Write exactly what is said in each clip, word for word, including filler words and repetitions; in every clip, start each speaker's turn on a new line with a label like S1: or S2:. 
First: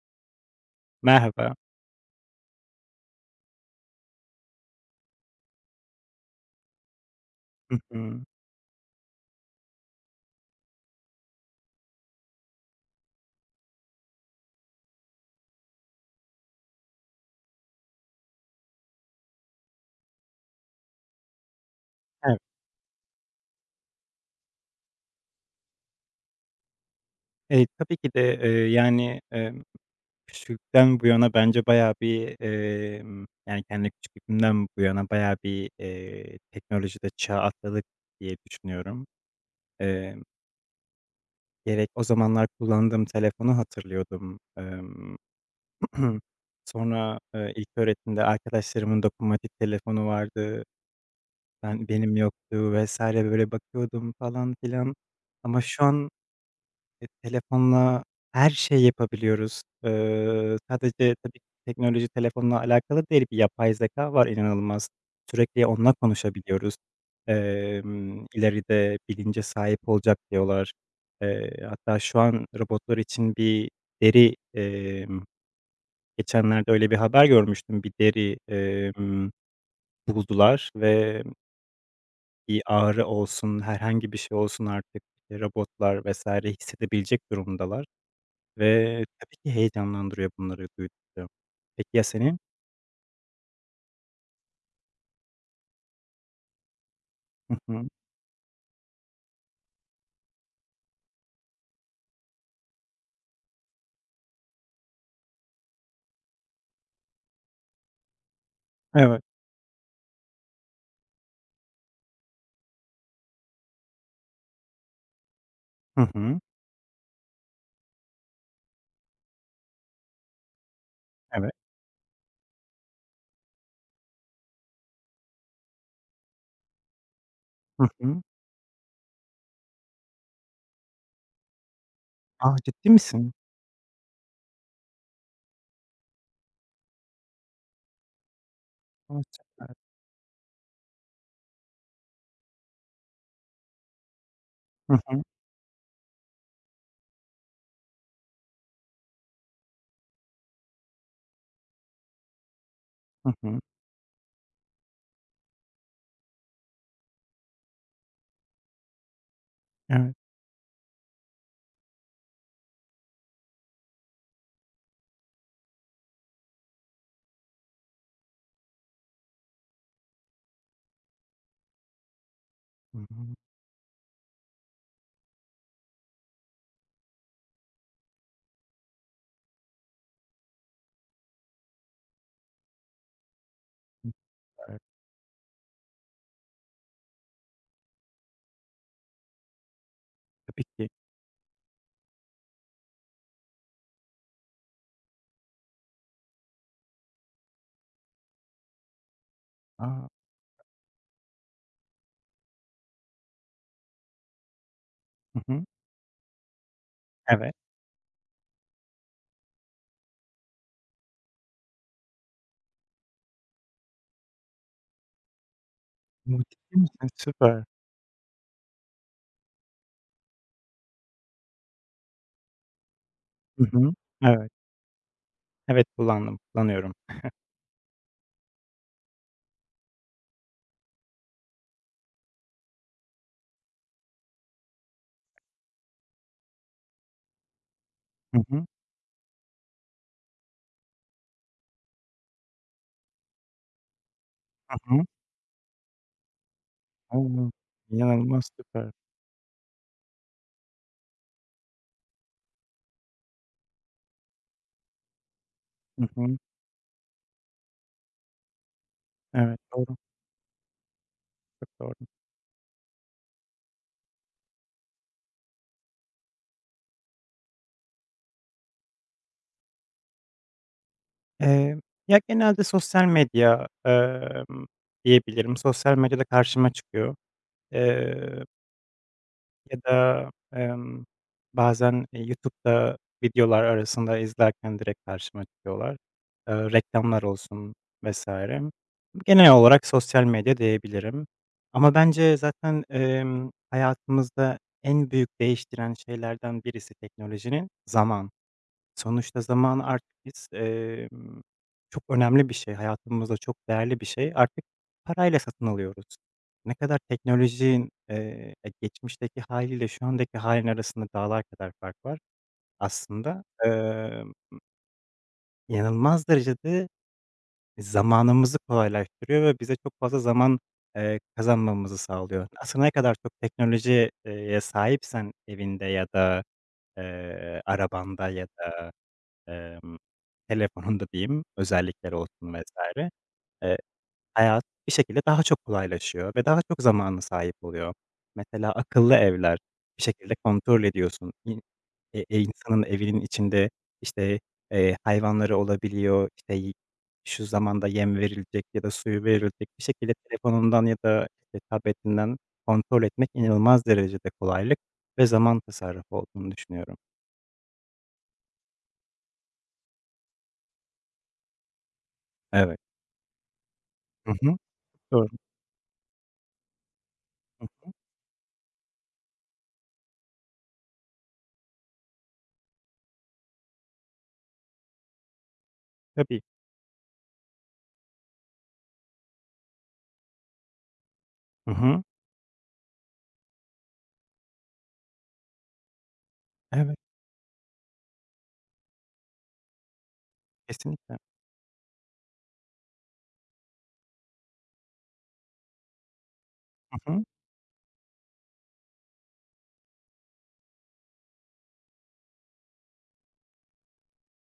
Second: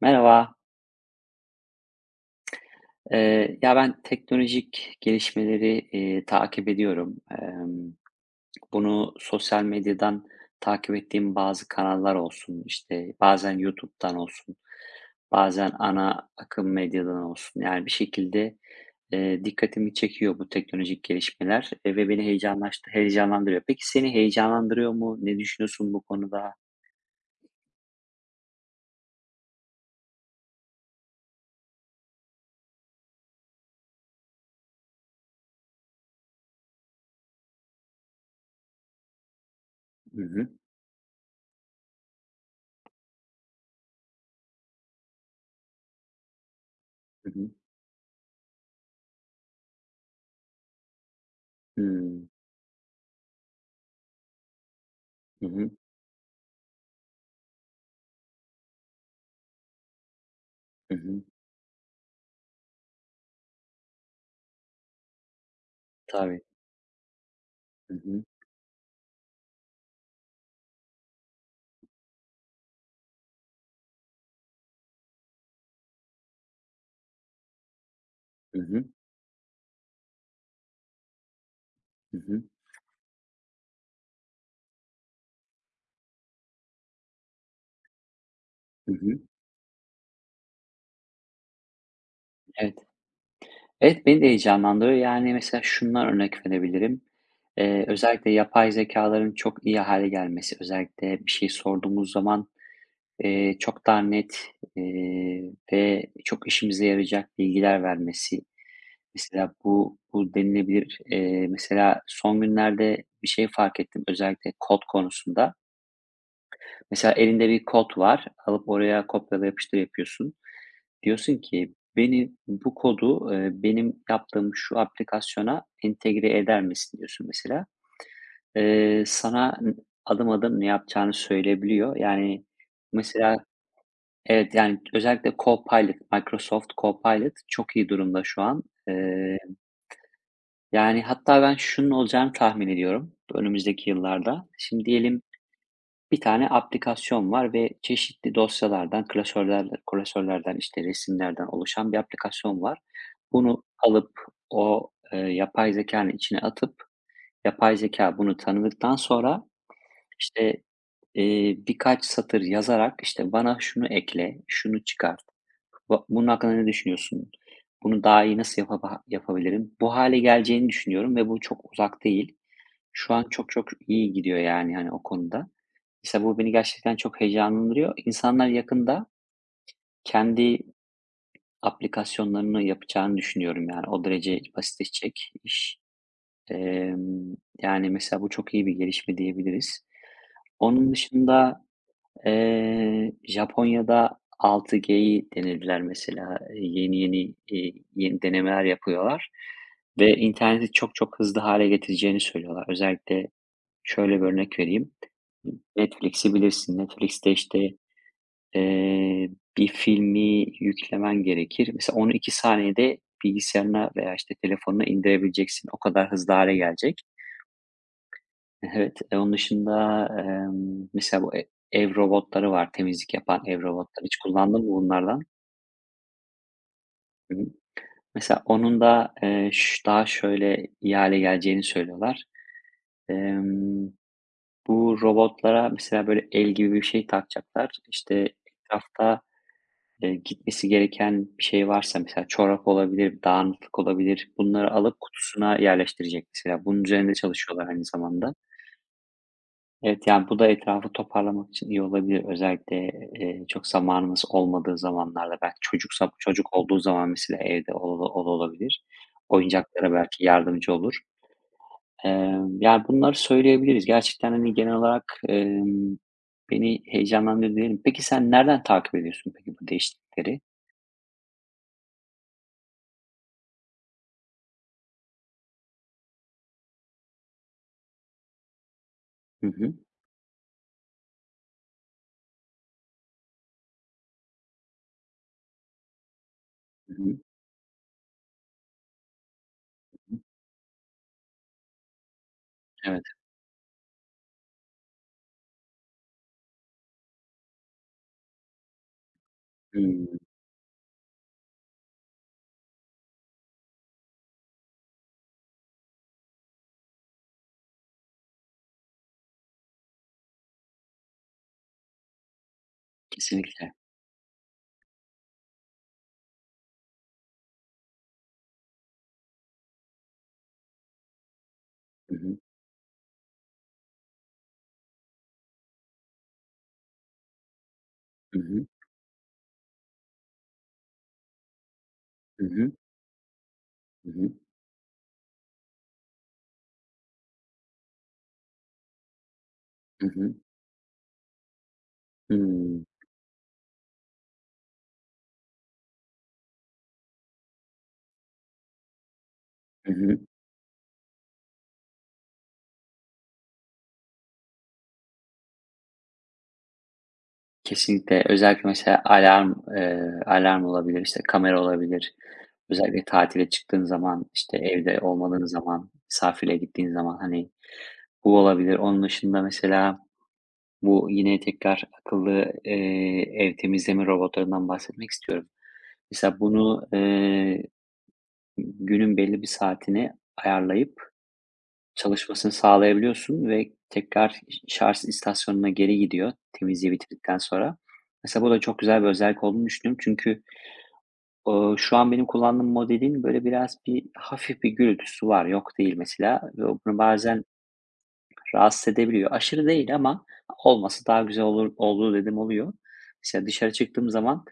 S1: Merhaba.
S2: Merhaba.
S1: Eee, ya ben teknolojik gelişmeleri, eee, takip ediyorum.
S2: Hı
S1: Emm,
S2: hı.
S1: bunu sosyal medyadan takip ettiğim bazı kanallar olsun, işte, bazen YouTube'dan olsun, bazen ana akım medyadan olsun. Yani bir şekilde, eee, dikkatimi çekiyor bu teknolojik gelişmeler, eee, ve beni
S2: Evet.
S1: heyecanlaştı heyecanlandırıyor. Peki seni heyecanlandırıyor mu? Ne düşünüyorsun bu konuda?
S2: Eee, tabii ki de, eee, yani, emm, küçüklükten bu yana bence bayağı bir, emm, yani, kendi küçüklüğümden bu yana bayağı bir, eee, teknolojide çağ atladık diye düşünüyorum. Emm,
S1: Hı hı.
S2: Gerek o zamanlar kullandığım telefonu hatırlıyordum. Emm, sonra,
S1: Hı
S2: e,
S1: hı.
S2: ilk ilköğretimde arkadaşlarımın dokunmatik telefonu vardı, ben benim
S1: Hımm.
S2: yoktu vesaire böyle bakıyordum falan filan.
S1: Hı
S2: Ama
S1: hı.
S2: şu an E, telefonla her şey yapabiliyoruz. Eee,
S1: Hı hı.
S2: sadece
S1: hı,
S2: tabii ki teknoloji telefonla alakalı değil, bir yapay zeka var inanılmaz. Sürekli onunla
S1: Tabii.
S2: konuşabiliyoruz.
S1: Hı hı.
S2: Emm, ileride bilince sahip olacak diyorlar. Eee, hatta şu an robotlar için bir deri, emm, geçenlerde öyle bir haber görmüştüm. Bir deri,
S1: Hı hı.
S2: emm, buldular ve
S1: Hı hı.
S2: bir ağrı olsun, herhangi bir şey olsun artık, işte, robotlar vesaire hissedebilecek durumdalar.
S1: Hı
S2: Ve
S1: hı.
S2: tabii ki heyecanlandırıyor bunları duydukça. Peki ya seni?
S1: Evet. Evet, beni de heyecanlandırıyor. Yani, mesela şunlar örnek verebilirim.
S2: Hı
S1: Eee,
S2: hı.
S1: özellikle yapay zekaların çok iyi hâle gelmesi, özellikle bir şey sorduğumuz zaman, eee, çok daha net, eee, ve çok işimize yarayacak bilgiler vermesi.
S2: Evet.
S1: Mesela bu bu denilebilir. Eee, mesela son günlerde bir şey fark ettim özellikle kod konusunda.
S2: Hı hı.
S1: Mesela elinde bir kod var, alıp oraya kopyala yapıştır yapıyorsun. Diyorsun
S2: Evet.
S1: ki beni bu kodu, eee, benim yaptığım şu aplikasyona entegre eder misin diyorsun mesela.
S2: Hı hı.
S1: Eee, sana n adım adım ne yapacağını söyleyebiliyor. Yani
S2: A, ciddi misin?
S1: mesela evet, yani özellikle Copilot, Microsoft Copilot çok iyi durumda şu an.
S2: A,
S1: Eee,
S2: süper.
S1: yani hatta ben şunun olacağını tahmin ediyorum önümüzdeki yıllarda. Şimdi
S2: Hı hı.
S1: diyelim, bir tane aplikasyon var ve çeşitli dosyalardan, klasörlerden klasörlerden, işte, resimlerden oluşan bir aplikasyon var.
S2: Hı hı.
S1: Bunu alıp o, eee, yapay zekanın içine atıp yapay zeka bunu tanıdıktan sonra,
S2: Evet.
S1: işte, eee, birkaç satır yazarak, işte, "Bana şunu ekle, şunu çıkart, ba bunun hakkında ne düşünüyorsun, bunu daha iyi nasıl yapaba yapabilirim?" Bu hale geleceğini düşünüyorum ve bu çok uzak değil.
S2: Hı hı.
S1: Şu an çok çok iyi gidiyor yani, hani, o konuda. Mesela bu beni gerçekten çok heyecanlandırıyor. İnsanlar yakında kendi aplikasyonlarını yapacağını düşünüyorum, yani, o derece
S2: Süper.
S1: basitleşecek iş. Emm, yani, mesela bu çok iyi bir gelişme diyebiliriz.
S2: Tabii ki.
S1: Onun dışında, eee, Japonya'da altı C'yi denediler mesela. Eee, yeni yeni, iii, yeni denemeler yapıyorlar
S2: A!
S1: ve interneti çok çok hızlı hale getireceğini söylüyorlar. Özellikle şöyle bir örnek vereyim.
S2: Hı hı.
S1: Netflix'i bilirsin. Netflix'te,
S2: Evet.
S1: işte, eee, bir filmi yüklemen gerekir. Mesela onu iki saniyede bilgisayarına veya, işte, telefonuna indirebileceksin. O kadar
S2: O,
S1: hızlı hâle
S2: ciddi
S1: gelecek.
S2: misin? Süper.
S1: Evet, eee, onun dışında, emm, mesela bu e ev robotları var, temizlik yapan ev
S2: Hı hı.
S1: robotları. Hiç
S2: Evet.
S1: kullandın mı bunlardan?
S2: Evet, kullandım, kullanıyorum.
S1: Hı hı. Mesela onun da, eee, ş daha şöyle iyi hâle geleceğini söylüyorlar. Emm Bu robotlara mesela böyle el gibi bir şey takacaklar. İşte
S2: Hı hı.
S1: etrafta, eee, gitmesi gereken bir şey varsa mesela çorap olabilir, dağınıklık olabilir. Bunları
S2: Hı
S1: alıp
S2: hı.
S1: kutusuna yerleştirecek mesela. Bunun üzerinde
S2: O!
S1: çalışıyorlar aynı zamanda.
S2: İnanılmaz süper.
S1: Evet, yani bu da etrafı toparlamak için iyi olabilir. Özellikle, eee, çok zamanımız olmadığı zamanlarda belki
S2: Hı
S1: çocuksa
S2: hı.
S1: çocuk olduğu zaman mesela evde ol ol- olabilir.
S2: Evet,
S1: Oyuncaklara
S2: doğru.
S1: belki yardımcı olur.
S2: Çok doğru.
S1: Emm, yani, bunları söyleyebiliriz. Gerçekten, hani, genel olarak, emm, beni heyecanlandırdı diyelim. Peki sen nereden takip ediyorsun peki bu değişiklikleri?
S2: Eee, Ya genelde sosyal medya, emm, diyebilirim. Sosyal medyada karşıma çıkıyor. Eee,
S1: Hı hı.
S2: Ya da, emm, bazen, eee, YouTube'da videolar arasında izlerken direkt karşıma çıkıyorlar. Eee,
S1: Hı hı.
S2: reklamlar olsun vesaire. Genel olarak
S1: Hı.
S2: sosyal medya diyebilirim. Ama bence zaten,
S1: Evet.
S2: emm, hayatımızda en büyük değiştiren şeylerden birisi teknolojinin zamanı. Sonuçta zaman artık
S1: Hımm.
S2: biz, emm, çok önemli bir şey, hayatımızda çok değerli bir şey. Artık parayla satın alıyoruz. Ne kadar teknolojinin, eee, e, geçmişteki hâliyle şu andaki halin arasında dağlar kadar fark var aslında.
S1: Kesinlikle.
S2: Emm, inanılmaz derecede zamanımızı kolaylaştırıyor ve bize çok fazla zaman, eee, kazanmamızı
S1: Hı hı.
S2: sağlıyor. Aslında ne kadar çok teknolojiye sahipsen evinde ya da, eee, arabanda
S1: Hı
S2: ya
S1: hı.
S2: da Emm, telefonunda diyeyim, özellikleri
S1: Hı
S2: olsun
S1: hı.
S2: vesaire eee,
S1: Hı hı.
S2: Hayat bir şekilde daha çok kolaylaşıyor ve daha çok zamana sahip oluyor. Mesela akıllı evler, bir
S1: Hı
S2: şekilde
S1: hı.
S2: kontrol ediyorsun. İn e e insanın
S1: Hımm.
S2: evinin içinde, işte, eee, hayvanları olabiliyor, işte, y şu zamanda yem verilecek ya da suyu verilecek. Bir
S1: Hı
S2: şekilde
S1: hı.
S2: telefonundan ya da, işte, tabletinden kontrol etmek inanılmaz derecede kolaylık ve zaman tasarrufu olduğunu düşünüyorum.
S1: Kesinlikle. Özellikle mesela alarm, eee, alarm olabilir, işte, kamera olabilir.
S2: Evet.
S1: Özellikle tatile çıktığın zaman,
S2: Hı hı.
S1: işte, evde
S2: Doğru.
S1: olmadığın zaman, misafirliğe gittiğin zaman, hani,
S2: Hı hı.
S1: bu olabilir. Onun dışında mesela bu yine tekrar akıllı, eee, ev temizleme robotlarından bahsetmek istiyorum. Mesela
S2: Tabii.
S1: bunu, eee, günün belli bir saatine ayarlayıp
S2: Hı hı.
S1: çalışmasını sağlayabiliyorsun ve tekrar şarj istasyonuna geri gidiyor temizliği
S2: Evet,
S1: bitirdikten sonra. Mesela bu da çok güzel bir özellik olduğunu düşünüyorum. Çünkü,
S2: kesinlikle.
S1: ooo, şu an benim kullandığım modelin böyle biraz bir hafif bir gürültüsü var, yok değil mesela ve bunu
S2: Hı hı.
S1: bazen rahatsız edebiliyor. Aşırı değil ama olması daha güzel olur olurdu dedim oluyor. Mesela dışarı çıktığım zaman,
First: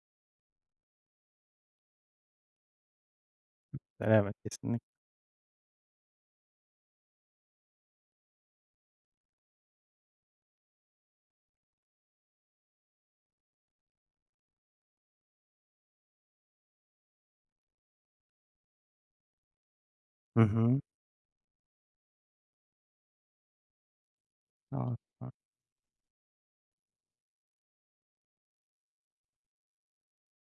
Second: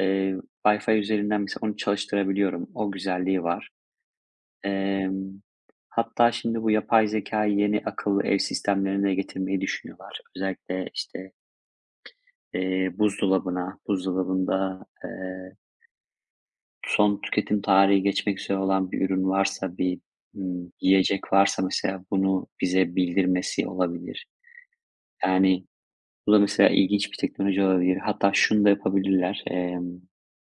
S1: eee, Wi-Fi üzerinden mesela onu çalıştırabiliyorum. O güzelliği var.
S2: Evet, kesinlikle.
S1: Emm, hatta şimdi bu yapay zekâyı yeni akıllı ev sistemlerine de getirmeyi düşünüyorlar. Özellikle, işte, eee, buzdolabına, buzdolabında, eee, son tüketim tarihi geçmek üzere olan bir ürün varsa, bir,
S2: Hı
S1: ımm,
S2: hı.
S1: yiyecek varsa mesela bunu bize bildirmesi olabilir.
S2: A, a.
S1: Yani bu da mesela ilginç bir teknoloji olabilir. Hatta şunu da yapabilirler, emm,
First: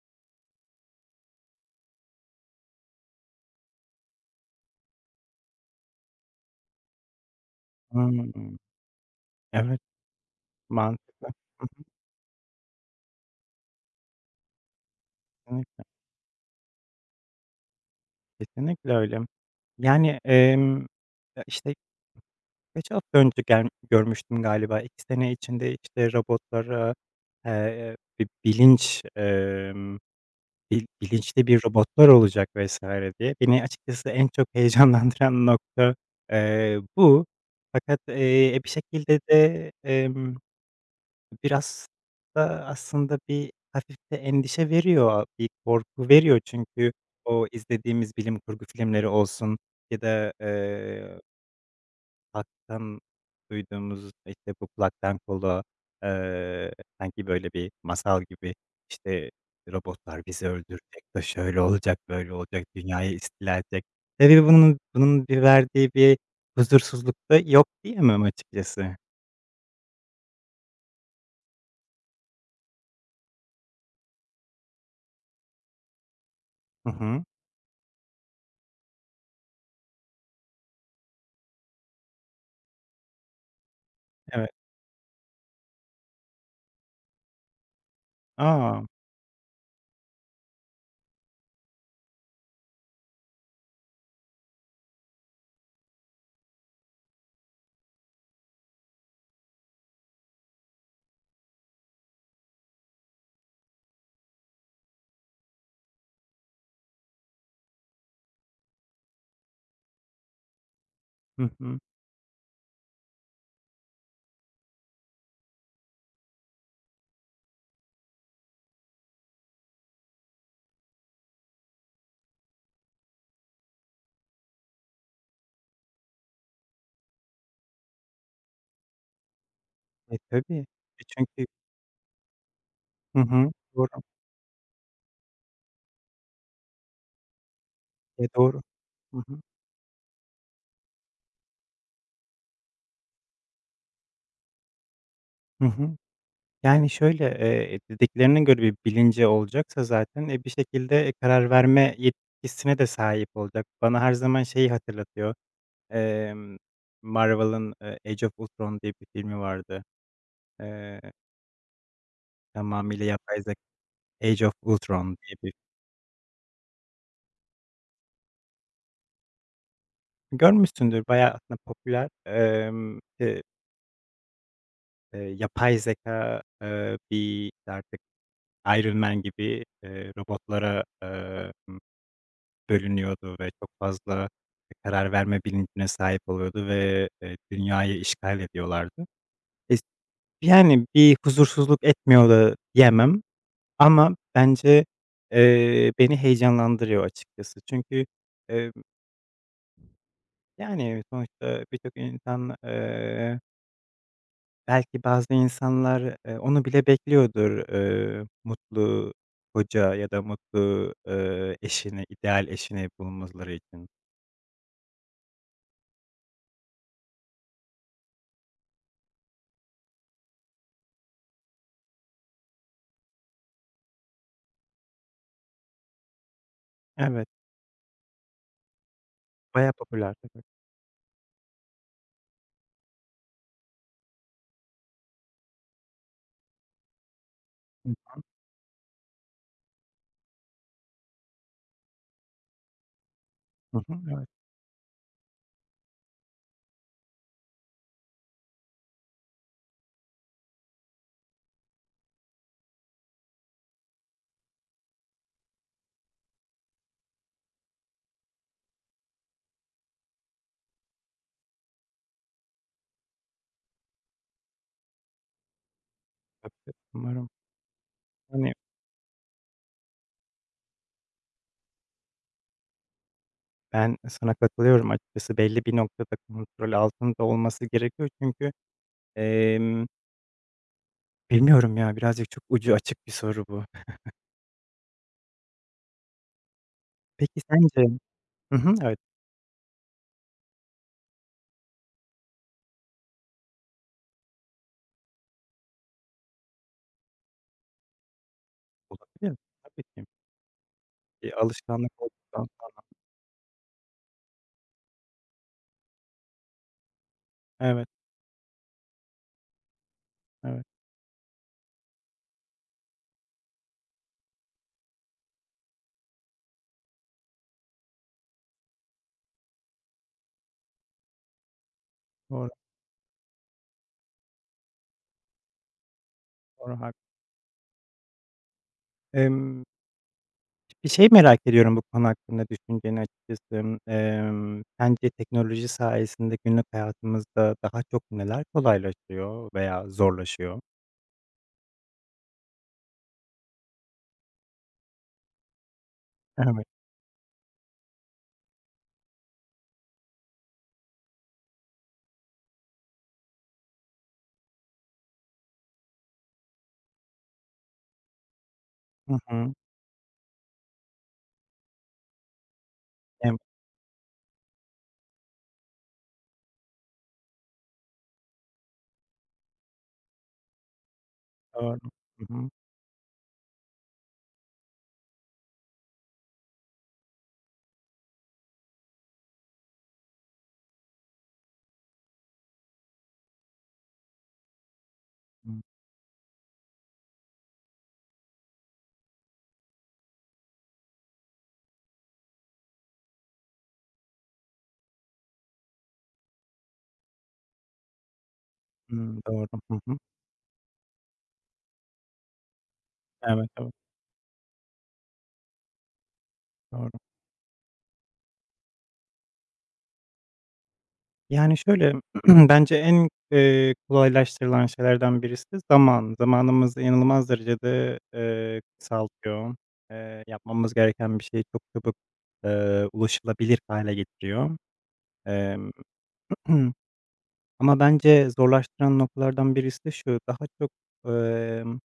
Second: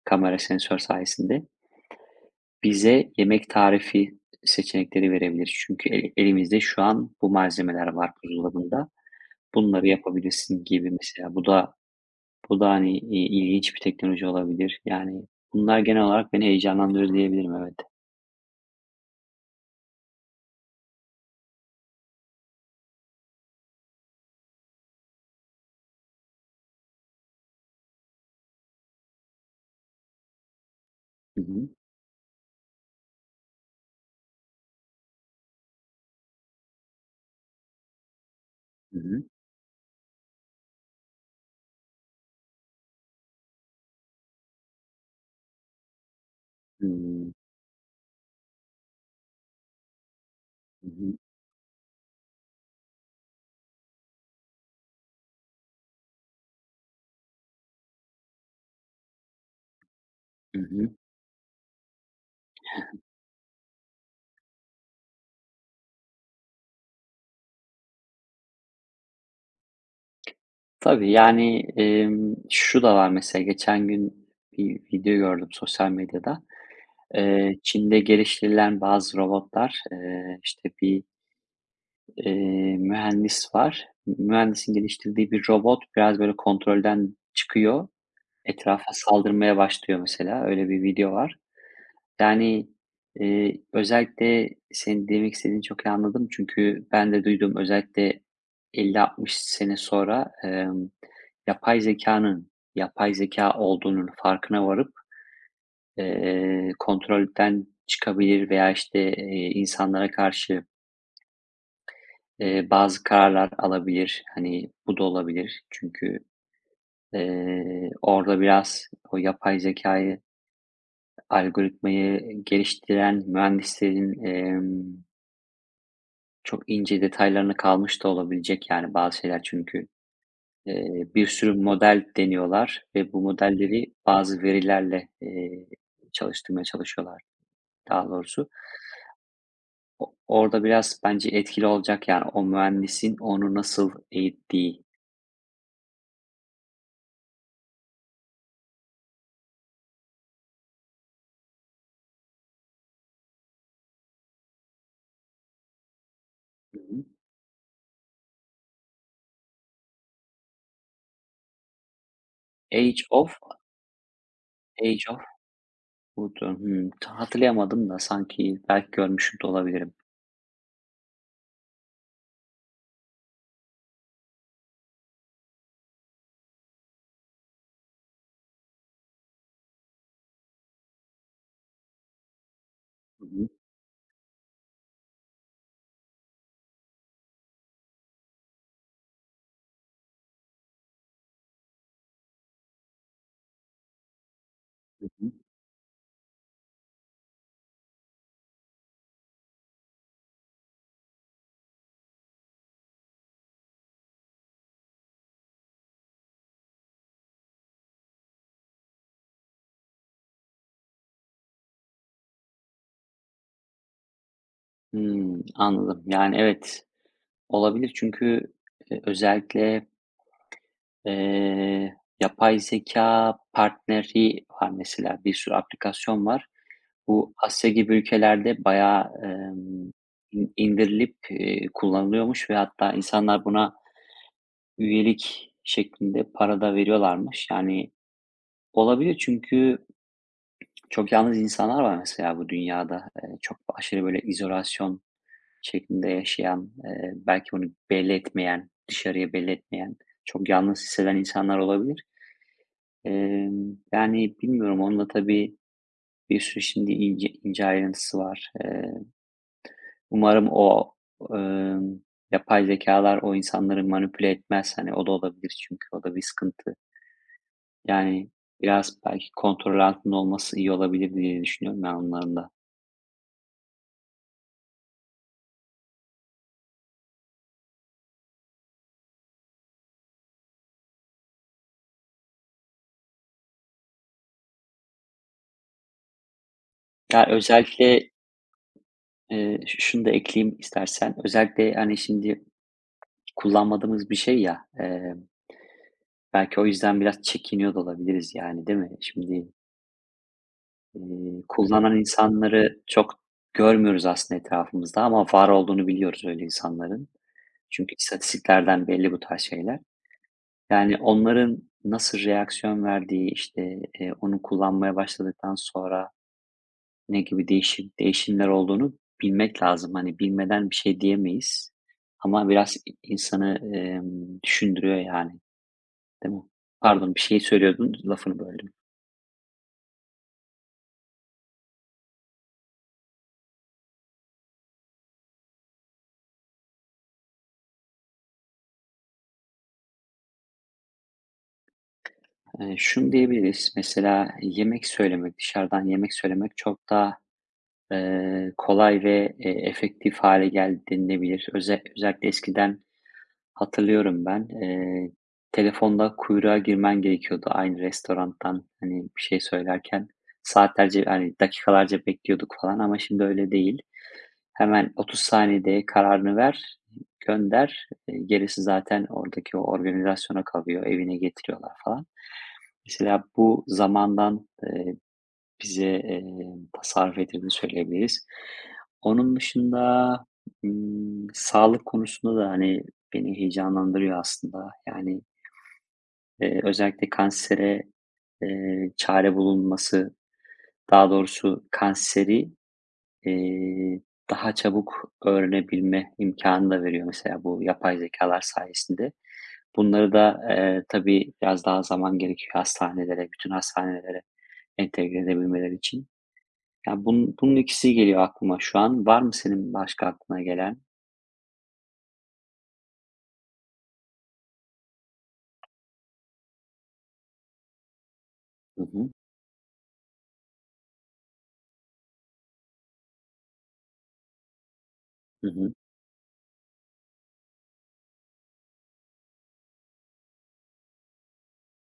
S1: kamera sensör sayesinde. Bize yemek tarifi seçenekleri verebilir. Çünkü el elimizde şu an bu malzemeler var
S2: Hımm.
S1: buzdolabında.
S2: Evet,
S1: Bunları yapabilirsin gibi
S2: mantıklı.
S1: mesela. Bu
S2: Hı
S1: da
S2: hı.
S1: bu da, hani, iii, ilginç bir teknoloji olabilir. Yani bunlar
S2: Kesinlikle,
S1: genel olarak beni heyecanlandırır diyebilirim, evet.
S2: kesinlikle öyle. Yani, emm, ya, işte, kaç hafta önce gel görmüştüm galiba. iki sene içinde, işte, robotlara, eee, bi bilinç, emm, bil
S1: Hı
S2: bilinçli bir
S1: hı.
S2: robotlar olacak vesaire diye. Beni açıkçası en çok heyecanlandıran nokta, eee, bu. Fakat, eee, e, bir
S1: Hı
S2: şekilde
S1: hı.
S2: de, emm biraz da aslında bir hafif de endişe veriyor, bir korku veriyor çünkü
S1: Hımm.
S2: o izlediğimiz bilim kurgu filmleri olsun ya da,
S1: Hı hı.
S2: eee, halktan duyduğumuz, işte, bu kulaktan kulağa, eee, sanki böyle bir masal gibi, işte, robotlar bizi
S1: Hı hı.
S2: öldürecek de şöyle olacak, böyle olacak, dünyayı istila edecek. Tabii bunun bunun bir verdiği bir huzursuzluk da yok diyemem açıkçası.
S1: Tabii, yani, emm, şu da var mesela geçen gün bir video gördüm sosyal medyada.
S2: Hı hı.
S1: Eee, Çin'de geliştirilen bazı robotlar, eee, işte, bir, eee, mühendis var.
S2: Evet.
S1: Mühendisin geliştirdiği bir robot biraz, böyle, kontrolden çıkıyor,
S2: A!
S1: etrafa saldırmaya başlıyor mesela. Öyle bir video var. Yani, eee, özellikle senin demek istediğini çok iyi anladım çünkü ben de duydum. Özellikle elli altmış sene sonra, emm, yapay zekanın yapay zeka olduğunun farkına varıp Eee, kontrolden çıkabilir veya, işte, eee, insanlara karşı,
S2: Hı hı.
S1: eee, bazı kararlar alabilir. Hani, bu da olabilir. Çünkü, eee, orada biraz o yapay zekayı algoritmayı geliştiren mühendislerin, emm, çok ince detaylarına kalmış da olabilecek, yani, bazı şeyler. Çünkü,
S2: E, tabii. E,
S1: eee, bir
S2: çünkü...
S1: sürü model deniyorlar ve
S2: Hı
S1: bu
S2: hı. Doğru.
S1: modelleri bazı verilerle, eee, çalıştırmaya çalışıyorlar daha
S2: E,
S1: doğrusu.
S2: doğru. Hı hı.
S1: O orada biraz bence etkili olacak, yani, o mühendisin onu nasıl eğittiği.
S2: Hı hı. Yani, şöyle, eee, dediklerine göre bir bilinci olacaksa zaten, e, bir şekilde, e, karar verme yetkisine de sahip olacak. Bana her zaman şeyi hatırlatıyor. Emm,
S1: Hı hı.
S2: Marvel'ın, eee, Age of Ultron diye bir filmi vardı. Eee, tamamıyla
S1: Age of
S2: yapay zek Age of
S1: Age
S2: Ultron
S1: of
S2: diye bir
S1: Ultron. Hımm, ta hatırlayamadım da sanki belki görmüş de olabilirim.
S2: Görmüşsündür, bayağı aslında popüler. Emm, eee Eee, yapay zeka eee, bir, işte, artık Iron Man gibi, eee, robotlara, eee,
S1: Hı
S2: bölünüyordu
S1: hı.
S2: ve çok fazla karar verme bilincine sahip oluyordu ve, eee, dünyayı işgal ediyorlardı. Es Yani, bir huzursuzluk etmiyor da diyemem ama bence,
S1: Hı hı.
S2: eee, beni heyecanlandırıyor açıkçası. Çünkü, emm, yani, sonuçta birçok insan, Belki bazı insanlar, eee, onu bile bekliyordur, eee, mutlu koca ya da mutlu, eee, eşini, ideal eşini bulmaları için.
S1: Hımm, anladım. Yani, evet, olabilir çünkü, eee, özellikle, eee, yapay zeka partneri var mesela, bir sürü aplikasyon var.
S2: Evet,
S1: Bu Asya gibi ülkelerde bayağı,
S2: bayağı
S1: emm,
S2: popüler tabii.
S1: in indirilip, eee, kullanılıyormuş ve hatta insanlar buna üyelik şeklinde para da veriyorlarmış. Yani olabilir çünkü çok yalnız insanlar var mesela bu dünyada. Eee, çok
S2: Hı hı,
S1: aşırı böyle
S2: evet,
S1: izolasyon şeklinde yaşayan, eee, belki bunu belli etmeyen, dışarıya belli etmeyen, çok yalnız hisseden insanlar olabilir. Emm, yani bilmiyorum onunla tabii bir sürü şimdi ince ince ayrıntısı var. Eee, umarım o, emm, yapay zekalar o insanları manipüle etmez. Hani o da olabilir çünkü o da bir
S2: tabii,
S1: sıkıntı.
S2: umarım.
S1: Yani,
S2: Hani,
S1: biraz belki kontrol altında olması iyi olabilir diye düşünüyorum ben onların da.
S2: ben sana katılıyorum açıkçası. Belli bir noktada kontrol altında olması gerekiyor çünkü, emm, bilmiyorum ya, birazcık çok ucu açık bir soru bu.
S1: Ya,
S2: Peki sence...
S1: özellikle,
S2: Hı hı, evet,
S1: eee, ş şunu da ekleyeyim istersen. Özellikle, hani, şimdi kullanmadığımız bir şey ya, eee, belki o yüzden biraz çekiniyor da olabiliriz yani, değil mi?
S2: olabilir.
S1: Şimdi,
S2: Tabii ki. Bir
S1: eee, kullanan
S2: alışkanlık olduktan sonra...
S1: insanları çok görmüyoruz aslında etrafımızda ama var olduğunu biliyoruz öyle insanların.
S2: Evet,
S1: Çünkü istatistiklerden belli bu tarz şeyler.
S2: evet.
S1: Yani onların nasıl reaksiyon verdiği, işte, eee, onu kullanmaya başladıktan sonra ne gibi değişim değişimler olduğunu bilmek lazım. Hani, bilmeden bir şey diyemeyiz
S2: Doğru,
S1: ama biraz i insanı, emm, düşündürüyor yani, değil mi?
S2: doğru. Ha.
S1: Pardon, bir şey söylüyordun, lafını böldüm.
S2: Emm, Bir şey merak ediyorum bu konu hakkında düşünceni açıkçası. Emm, sence teknoloji sayesinde günlük hayatımızda daha çok neler kolaylaşıyor veya zorlaşıyor?
S1: Eee, şunu diyebiliriz, mesela yemek söylemek, dışarıdan yemek söylemek
S2: Evet.
S1: çok daha, eee, kolay ve, eee, efektif hâle geldi denilebilir. Öze özellikle eskiden hatırlıyorum ben. Eee, telefonda kuyruğa girmen gerekiyordu aynı restorandan, hani,
S2: Hı
S1: bir şey
S2: hı.
S1: söylerken. Saatlerce, hani, dakikalarca bekliyorduk falan ama şimdi
S2: Evet,
S1: öyle değil. Hemen otuz saniyede kararını ver, gönder. Eee, gerisi zaten oradaki o organizasyona kalıyor, evine getiriyorlar
S2: doğru.
S1: falan.
S2: Hı hı.
S1: Mesela bu zamandan, eee bize, eee, tasarruf ettirdiğini söyleyebiliriz. Onun dışında, ımm, sağlık konusunda da, hani, beni heyecanlandırıyor aslında. Yani,
S2: Hıı.
S1: eee, özellikle kansere, eee, çare bulunması, daha doğrusu kanseri, eee, daha çabuk öğrenebilme imkânı da veriyor mesela bu yapay zekalar sayesinde.
S2: Hıı, doğru. Hı hı.
S1: Bunları da, eee, tabii biraz daha zaman gerekiyor hastanelere,
S2: Evet,
S1: bütün
S2: evet,
S1: hastanelere entegre edebilmeleri için.
S2: doğru.
S1: Ya, bunun bunun ikisi geliyor aklıma şu an. Var mı senin başka aklına gelen?
S2: Yani, şöyle, bence en, eee, kolaylaştırılan şeylerden birisi zaman. Zamanımızı inanılmaz derecede, eee,
S1: Hı hı.
S2: kısaltıyor. Eee, yapmamız gereken bir şeyi çok çabuk, eee, ulaşılabilir hale getiriyor.
S1: Hı
S2: Emm,
S1: hı.
S2: Ama bence zorlaştıran noktalardan birisi de şu, daha çok, emm,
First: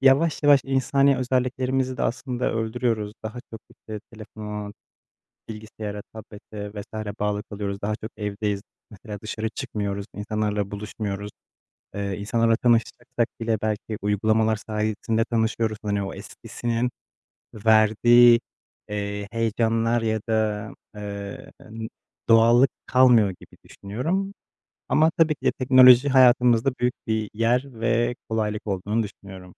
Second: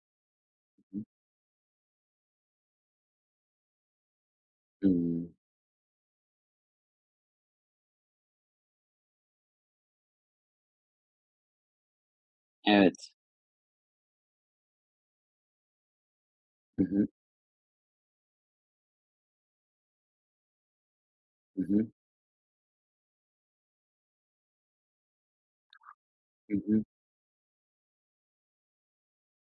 S2: yavaş yavaş
S1: Hı.
S2: insani özelliklerimizi de aslında öldürüyoruz. Daha çok, işte, telefona,
S1: Hımm.
S2: bilgisayara, tablete vesaire bağlı kalıyoruz. Daha çok evdeyiz. Mesela dışarı çıkmıyoruz, insanlarla buluşmuyoruz. Eee, insanlarla
S1: Evet.
S2: tanışacaksak bile belki uygulamalar sayesinde tanışıyoruz. Hani, o
S1: Hı
S2: eskisinin
S1: hı.
S2: verdiği, eee, heyecanlar ya da, eee,
S1: Hı hı.
S2: doğallık kalmıyor gibi düşünüyorum. Ama tabii ki de teknoloji
S1: Hı
S2: hayatımızda
S1: hı.
S2: büyük bir yer ve kolaylık olduğunu düşünüyorum.